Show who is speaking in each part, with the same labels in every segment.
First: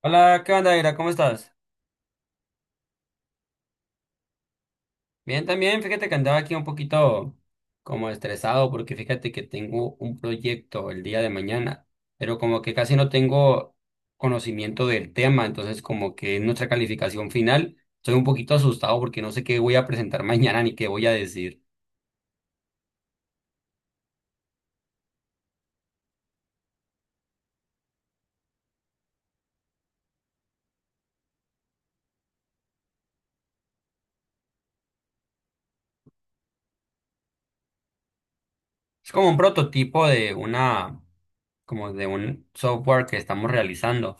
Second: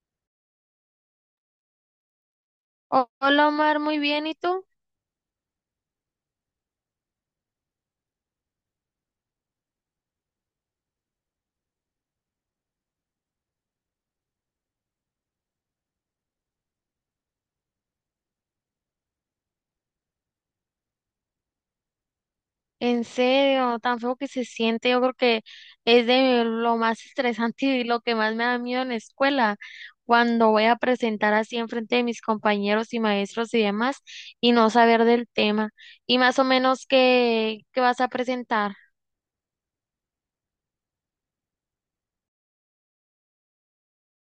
Speaker 1: Hola, ¿qué onda, Ira? ¿Cómo estás?
Speaker 2: Hola Omar, muy bien, ¿y tú?
Speaker 1: Bien, también, fíjate que andaba aquí un poquito como estresado porque fíjate que tengo un proyecto el día de mañana, pero como que casi no tengo conocimiento del tema, entonces como que en nuestra calificación final estoy un poquito asustado porque no sé qué voy a presentar mañana ni qué voy a decir.
Speaker 2: En serio, tan feo que se siente, yo creo que es de lo más estresante y lo que más me da miedo en la escuela, cuando voy a presentar así en frente de mis compañeros y maestros y demás y no saber del tema. Y más o menos qué vas a presentar.
Speaker 1: Es como un prototipo de una como de un software que estamos realizando.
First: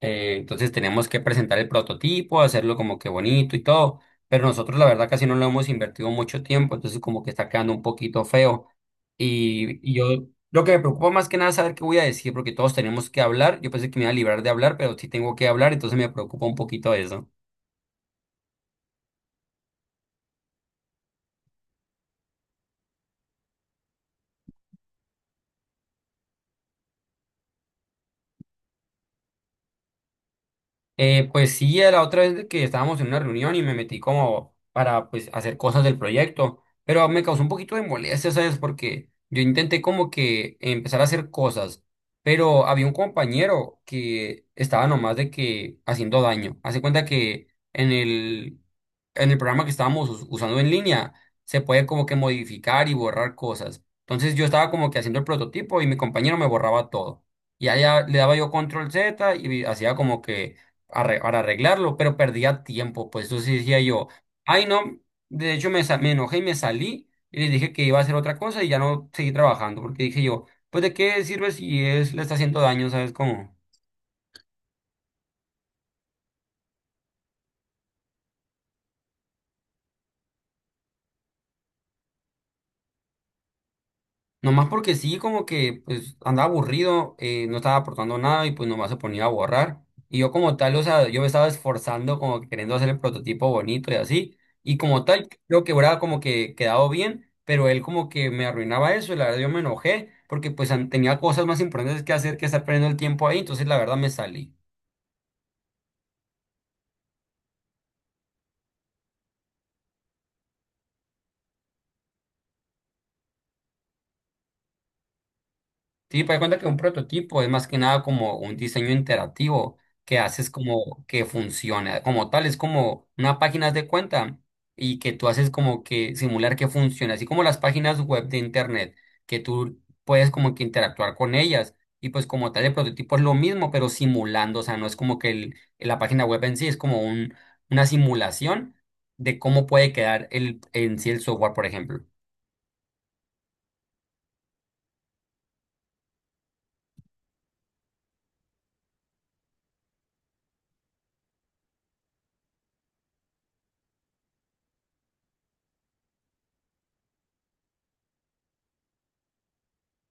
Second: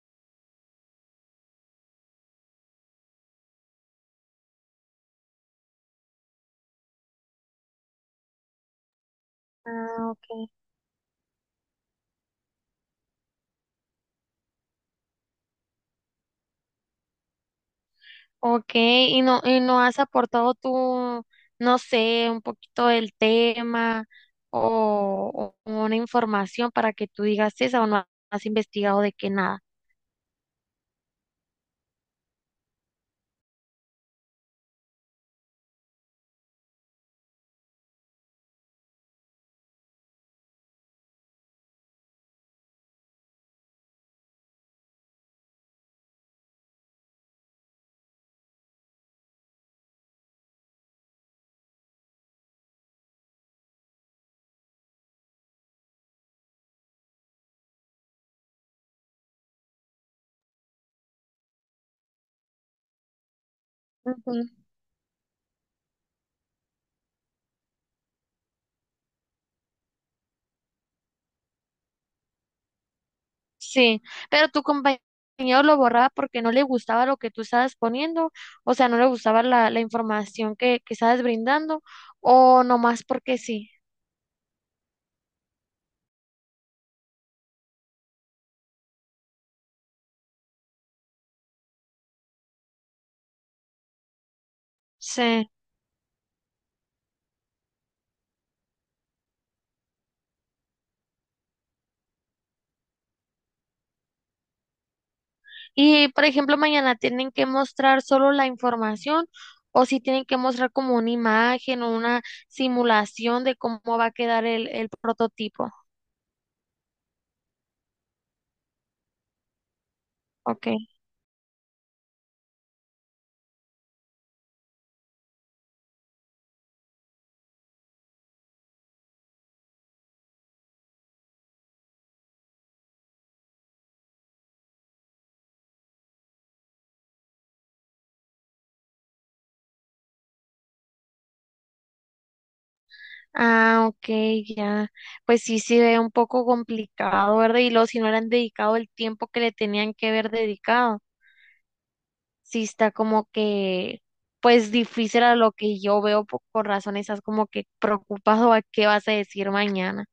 Speaker 1: Entonces tenemos que presentar el prototipo, hacerlo como que bonito y todo, pero nosotros la verdad casi no lo hemos invertido mucho tiempo, entonces como que está quedando un poquito feo. Y yo
Speaker 2: Ah, ok.
Speaker 1: lo que me preocupa más que nada es saber qué voy a decir, porque todos tenemos que hablar. Yo pensé que me iba a librar de hablar, pero sí tengo que hablar, entonces me preocupa un poquito eso.
Speaker 2: Ok, y no has aportado tú, no sé, un poquito del tema o una información para que tú digas "Sí, esa o no has investigado de que nada".
Speaker 1: Pues sí, la otra vez que estábamos en una reunión y me metí como para pues hacer cosas del proyecto, pero me causó un poquito de molestia, ¿sabes? Porque yo intenté como que empezar a hacer cosas, pero había un compañero que estaba nomás de que haciendo daño. Hace cuenta que en el programa que estábamos usando en línea se puede como que modificar y borrar cosas. Entonces yo estaba como que haciendo el prototipo y mi compañero me borraba todo. Y allá le daba yo control Z y hacía como que para arreglarlo, pero perdía tiempo, pues entonces decía yo,
Speaker 2: Ujú.
Speaker 1: ay no, de hecho me enojé y me salí y les dije que iba a hacer otra cosa y ya no seguí trabajando, porque dije yo, pues de qué sirve si es, le está haciendo daño, ¿sabes cómo?
Speaker 2: Sí, pero tu compañero lo borraba porque no le gustaba lo que tú estabas poniendo, o sea, no le gustaba la información que estabas brindando o nomás porque sí.
Speaker 1: Nomás porque sí, como que pues andaba aburrido, no estaba aportando nada y pues nomás se ponía a borrar. Y yo como tal, o sea, yo me estaba esforzando como que queriendo hacer el prototipo bonito y así. Y como tal,
Speaker 2: Sí.
Speaker 1: creo que hubiera como que quedado bien, pero él como que me arruinaba eso y la verdad yo me enojé porque pues tenía cosas más importantes que hacer que estar perdiendo el tiempo ahí, entonces la verdad me salí.
Speaker 2: Y, por ejemplo, mañana tienen que mostrar solo la información o si tienen que mostrar como una imagen o una simulación de cómo va a quedar el prototipo.
Speaker 1: Sí, para cuenta que un prototipo es más que nada como un diseño interactivo que haces
Speaker 2: Ok.
Speaker 1: como que funcione como tal, es como una página haz de cuenta y que tú haces como que simular que funciona, así como las páginas web de internet, que tú puedes como que interactuar con ellas y pues como tal el prototipo es lo mismo, pero simulando, o sea, no es como que la página web en sí, es como un, una simulación de cómo puede quedar el, en sí el software, por ejemplo.
Speaker 2: Ah, ok, ya. Pues sí, sí ve un poco complicado, ¿verdad? Y luego si no le han dedicado el tiempo que le tenían que haber dedicado, sí está como que, pues difícil a lo que yo veo por razones, esas como que preocupado a qué vas a decir mañana.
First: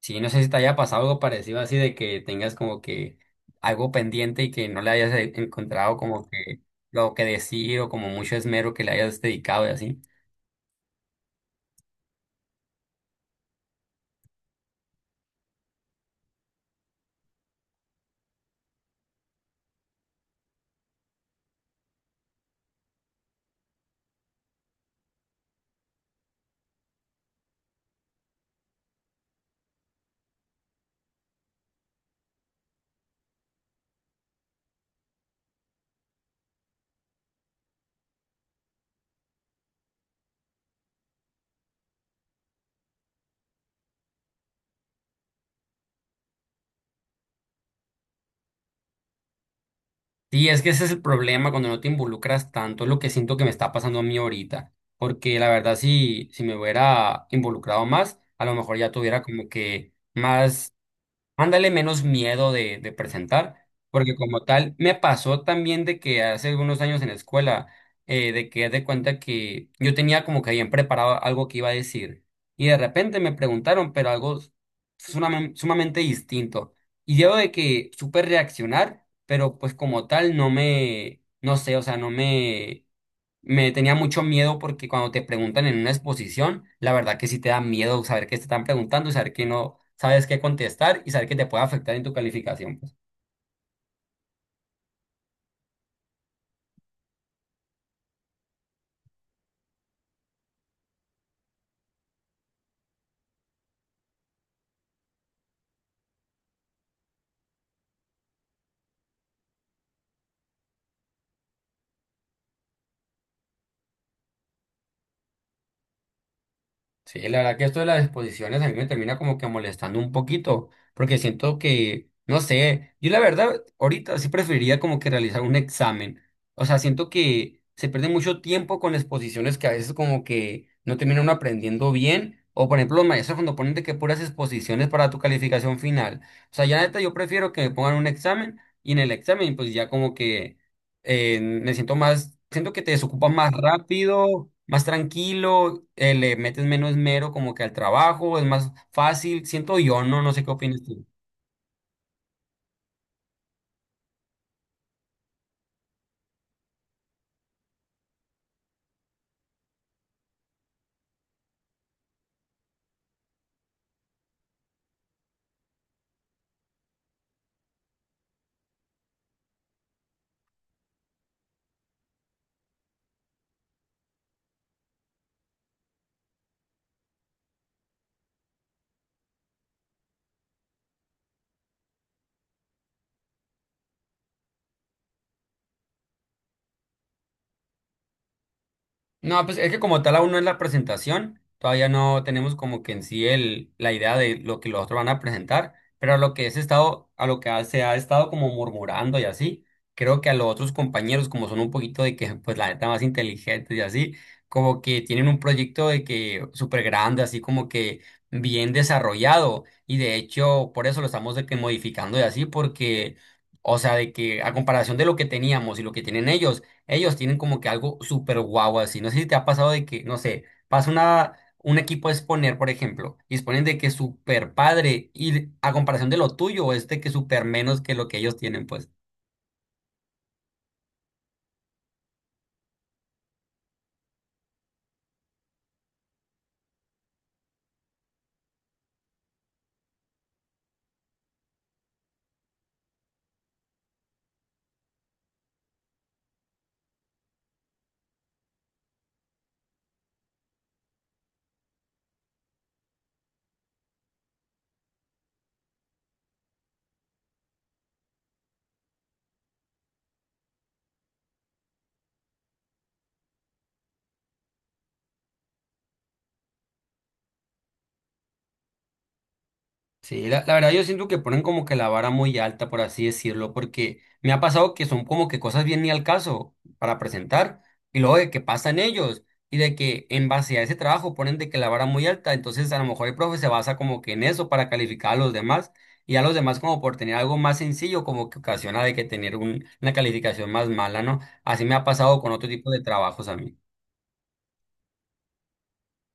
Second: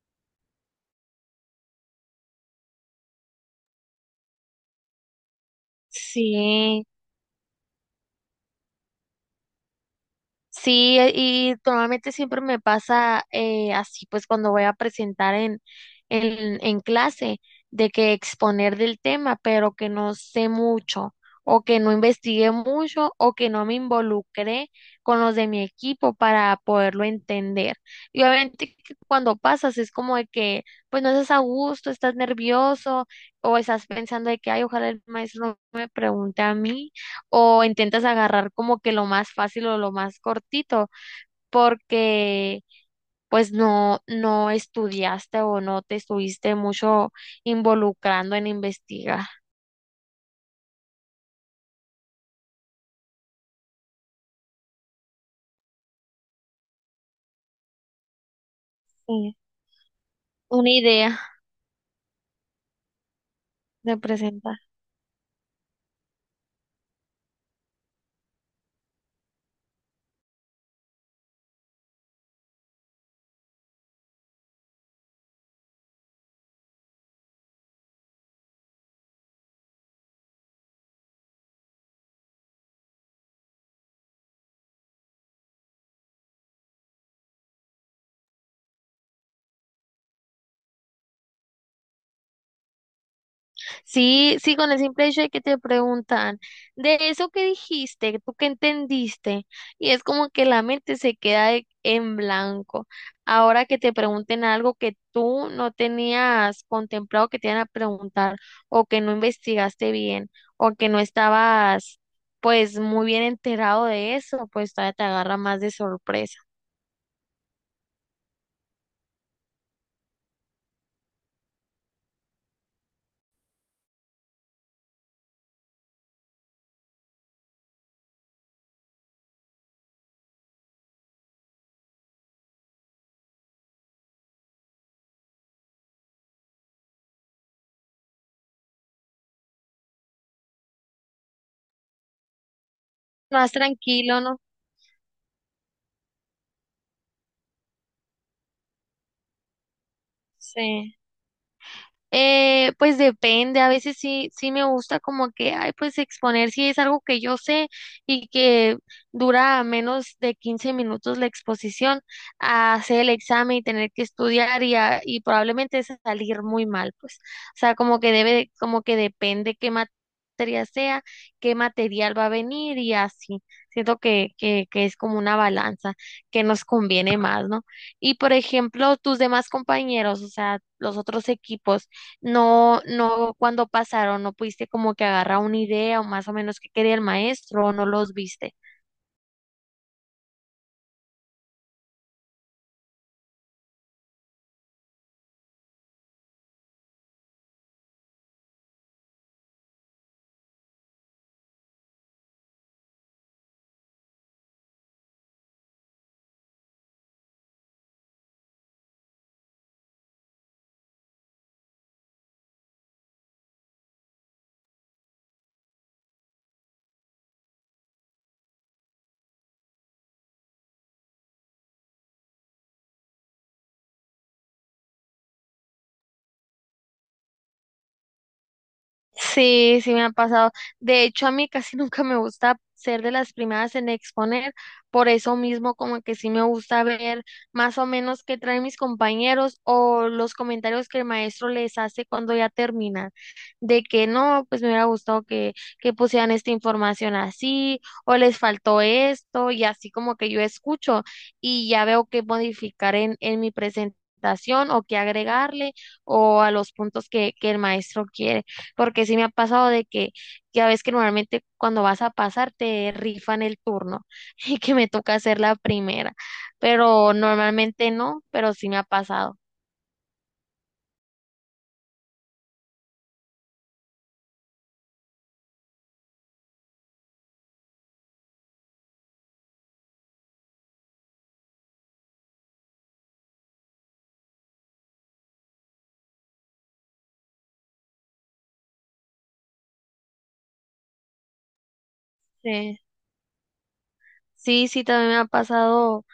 Speaker 1: Sí, no sé si te haya pasado algo parecido así de que tengas como que algo pendiente y que no le hayas encontrado como que
Speaker 2: Sí.
Speaker 1: lo que decir o como mucho esmero que le hayas dedicado y así.
Speaker 2: Sí, y normalmente siempre me pasa así, pues cuando voy a presentar en clase, de que exponer del tema, pero que no sé mucho, o que no investigué mucho, o que no me involucré con los de mi equipo para poderlo entender. Y obviamente que cuando pasas es como de que, pues no estás a gusto, estás nervioso, o estás pensando de que, ay, ojalá el maestro no me pregunte a mí o intentas agarrar como que lo más fácil o lo más cortito, porque pues no, no estudiaste o no te estuviste mucho involucrando en investigar.
Speaker 1: Sí, es que ese es el problema cuando no te involucras tanto, es lo que siento que me está pasando a mí ahorita, porque la verdad si, si me hubiera involucrado más, a lo mejor ya tuviera
Speaker 2: Sí,
Speaker 1: como que
Speaker 2: una
Speaker 1: más.
Speaker 2: idea
Speaker 1: Ándale menos miedo de presentar,
Speaker 2: de
Speaker 1: porque como
Speaker 2: presentar.
Speaker 1: tal, me pasó también de que hace algunos años en la escuela, de que haz de cuenta que yo tenía como que bien preparado algo que iba a decir, y de repente me preguntaron, pero algo sumamente, sumamente distinto, y yo de que supe reaccionar, pero pues como tal no me, no sé, o sea, no me, me tenía mucho miedo porque cuando te preguntan en una exposición, la verdad que sí te da miedo saber qué te están preguntando y saber que no sabes qué contestar y saber que te puede afectar en tu calificación, pues.
Speaker 2: Sí, sí, con el simple hecho de que te preguntan, de eso que dijiste, tú que entendiste, y es como que la mente se queda en blanco. Ahora que te pregunten algo que tú no tenías contemplado que te iban a preguntar, o que no investigaste bien, o que no estabas pues muy bien enterado de eso, pues todavía te agarra más de sorpresa.
Speaker 1: Sí, la verdad que esto de las exposiciones a mí me termina como que molestando un poquito, porque siento que, no sé, yo la verdad ahorita sí preferiría como que realizar un examen. O sea, siento que se pierde mucho tiempo con exposiciones que a veces como que no terminan uno aprendiendo bien. O por ejemplo, los maestros cuando ponen de que puras exposiciones para tu calificación final. O sea, ya neta yo prefiero que me pongan un examen y en el examen pues ya como que me siento más, siento que te desocupa más
Speaker 2: Más tranquilo, ¿no?
Speaker 1: rápido, más tranquilo, le metes menos mero como que al trabajo, es más fácil, siento yo, no, no sé qué opinas
Speaker 2: Sí.
Speaker 1: tú.
Speaker 2: Pues depende, a veces sí, sí me gusta como que, ay, pues exponer si es algo que yo sé y que dura menos de 15 minutos la exposición, a hacer el examen y tener que estudiar y probablemente salir muy mal, pues. O sea, como que debe, como que depende qué materia sea, qué material va a venir y así. Siento que es como una balanza que nos conviene más, ¿no? Y por ejemplo, tus demás compañeros, o sea, los otros equipos no, no cuando pasaron, no pudiste como que agarrar una idea o más o menos qué quería el maestro o no los viste.
Speaker 1: No, pues es que como tal aún no es la presentación, todavía no tenemos como que en sí el, la idea de lo que los otros van a presentar, pero a lo que es estado, a lo que se ha estado como murmurando y así, creo que a los otros compañeros, como son un poquito de que, pues la neta más inteligentes y así, como que tienen un proyecto de que súper grande, así como que bien desarrollado, y de hecho por eso lo estamos de que modificando y así, porque, o sea, de que a comparación de lo que teníamos y lo que tienen ellos, ellos tienen como que algo súper guau así. No sé si te ha pasado de que, no sé, pasa una, un equipo a exponer, por ejemplo, y exponen de que súper padre y a comparación de lo tuyo es de que súper menos que lo que ellos tienen, pues.
Speaker 2: Sí, sí me ha pasado. De hecho, a mí casi nunca me gusta ser de las primeras en exponer, por eso mismo como que sí me gusta ver más o menos qué traen mis compañeros o los comentarios que el maestro les hace cuando ya termina, de que no, pues me hubiera gustado que pusieran esta información así o les faltó esto y así como que yo escucho y ya veo qué modificar en mi presentación o qué agregarle o a los puntos que el maestro quiere porque sí me ha pasado de que ya ves que normalmente cuando vas a pasar te rifan el turno y que me toca hacer la primera, pero normalmente no, pero sí me ha pasado.
Speaker 1: Sí, la verdad yo siento que ponen como que la vara muy alta, por así decirlo, porque me ha pasado que son como que cosas bien ni al caso para presentar, y luego de que pasan ellos, y de que en base a ese trabajo ponen de que la vara muy alta, entonces a lo mejor el profe se basa como que en eso para calificar a los demás, y a los demás como por tener algo más sencillo, como que ocasiona de que tener una calificación más mala, ¿no? Así me ha pasado con otro tipo
Speaker 2: Sí,
Speaker 1: de trabajos a mí.
Speaker 2: sí, también me ha pasado.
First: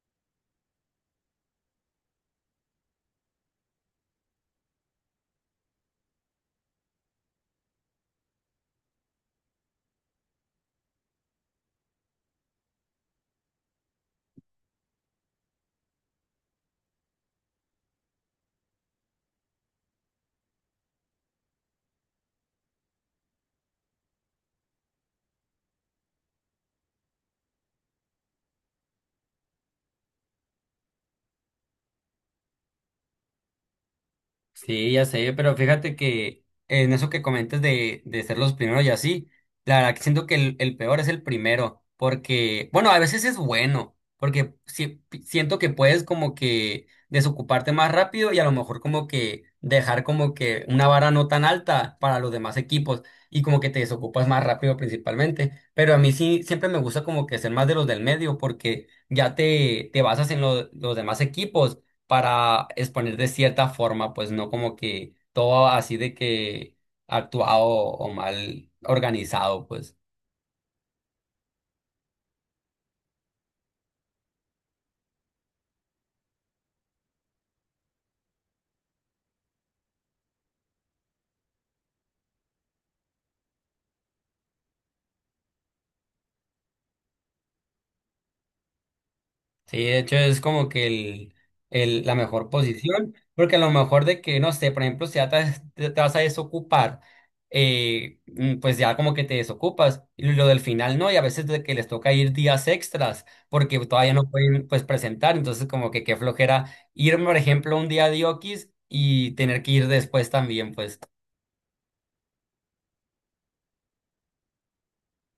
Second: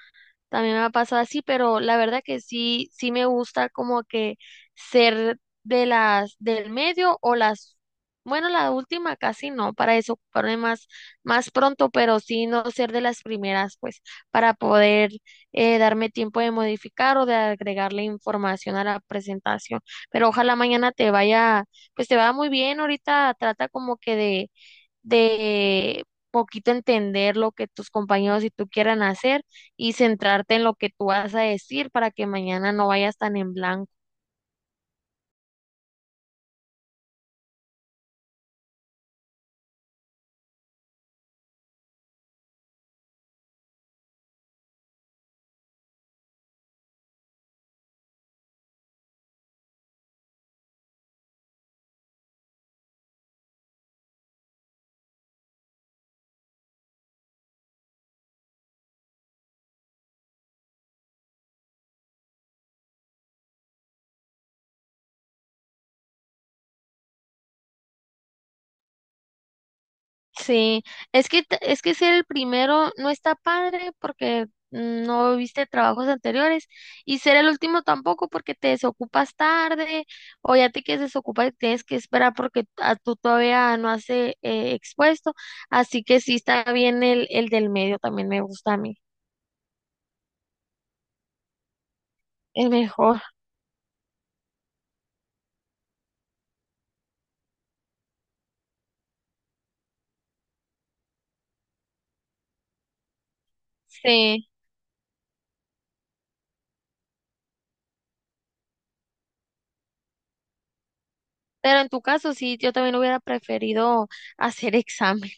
Speaker 2: También me ha pasado así, pero la verdad que sí, sí me gusta como que ser de las del medio o las, bueno, la última casi no, para desocuparme más, más pronto, pero sí no ser de las primeras, pues, para poder darme tiempo de modificar o de agregarle información a la presentación. Pero ojalá mañana te vaya, pues te va muy bien. Ahorita trata como que de poquito entender lo que tus compañeros y tú quieran hacer y centrarte en lo que tú vas a decir para que mañana no vayas tan en blanco.
Speaker 1: Sí, ya sé, pero fíjate que en eso que comentas de ser los primeros y así, la verdad que siento que el peor es el primero, porque, bueno, a veces es bueno, porque siento que puedes como que desocuparte más rápido y a lo mejor como que dejar como que una vara no tan alta para los demás equipos y como que te desocupas más rápido principalmente, pero a mí sí siempre me gusta como que ser más de los del medio porque ya te basas en los demás equipos para exponer de cierta forma, pues no como que todo así de que actuado o mal organizado, pues.
Speaker 2: Sí, es que es que ser el primero no está padre porque no viste trabajos anteriores y ser el último tampoco porque te desocupas tarde o ya te quieres desocupar y tienes que esperar porque a tú todavía no has expuesto, así que sí está bien el del medio también me gusta a mí,
Speaker 1: Sí, de hecho es como que el, la mejor
Speaker 2: es
Speaker 1: posición,
Speaker 2: mejor.
Speaker 1: porque a lo mejor de que, no sé, por ejemplo, si ya te, te vas a desocupar, pues ya como que te desocupas, y lo del final no, y a veces de que les toca ir días extras, porque todavía no
Speaker 2: Sí.
Speaker 1: pueden, pues, presentar, entonces como que qué flojera ir, por ejemplo, un día de Oquis y tener que ir después también, pues.
Speaker 2: Pero en tu caso, sí, yo también hubiera preferido hacer examen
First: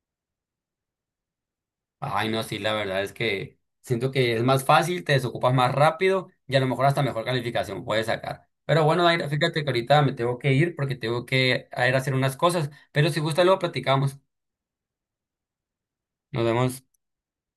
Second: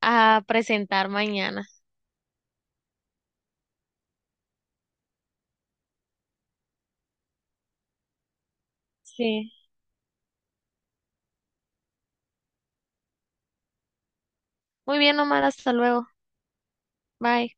Speaker 2: a presentar mañana.
Speaker 1: Ay, no, sí, la verdad es que siento que es más fácil, te desocupas más rápido y a lo mejor hasta mejor calificación puedes sacar. Pero bueno, Daira,
Speaker 2: Sí.
Speaker 1: fíjate que ahorita me tengo que ir porque tengo que a ir a hacer unas cosas, pero si gusta luego platicamos.
Speaker 2: Muy bien, Omar, hasta luego.
Speaker 1: Nos vemos.
Speaker 2: Bye.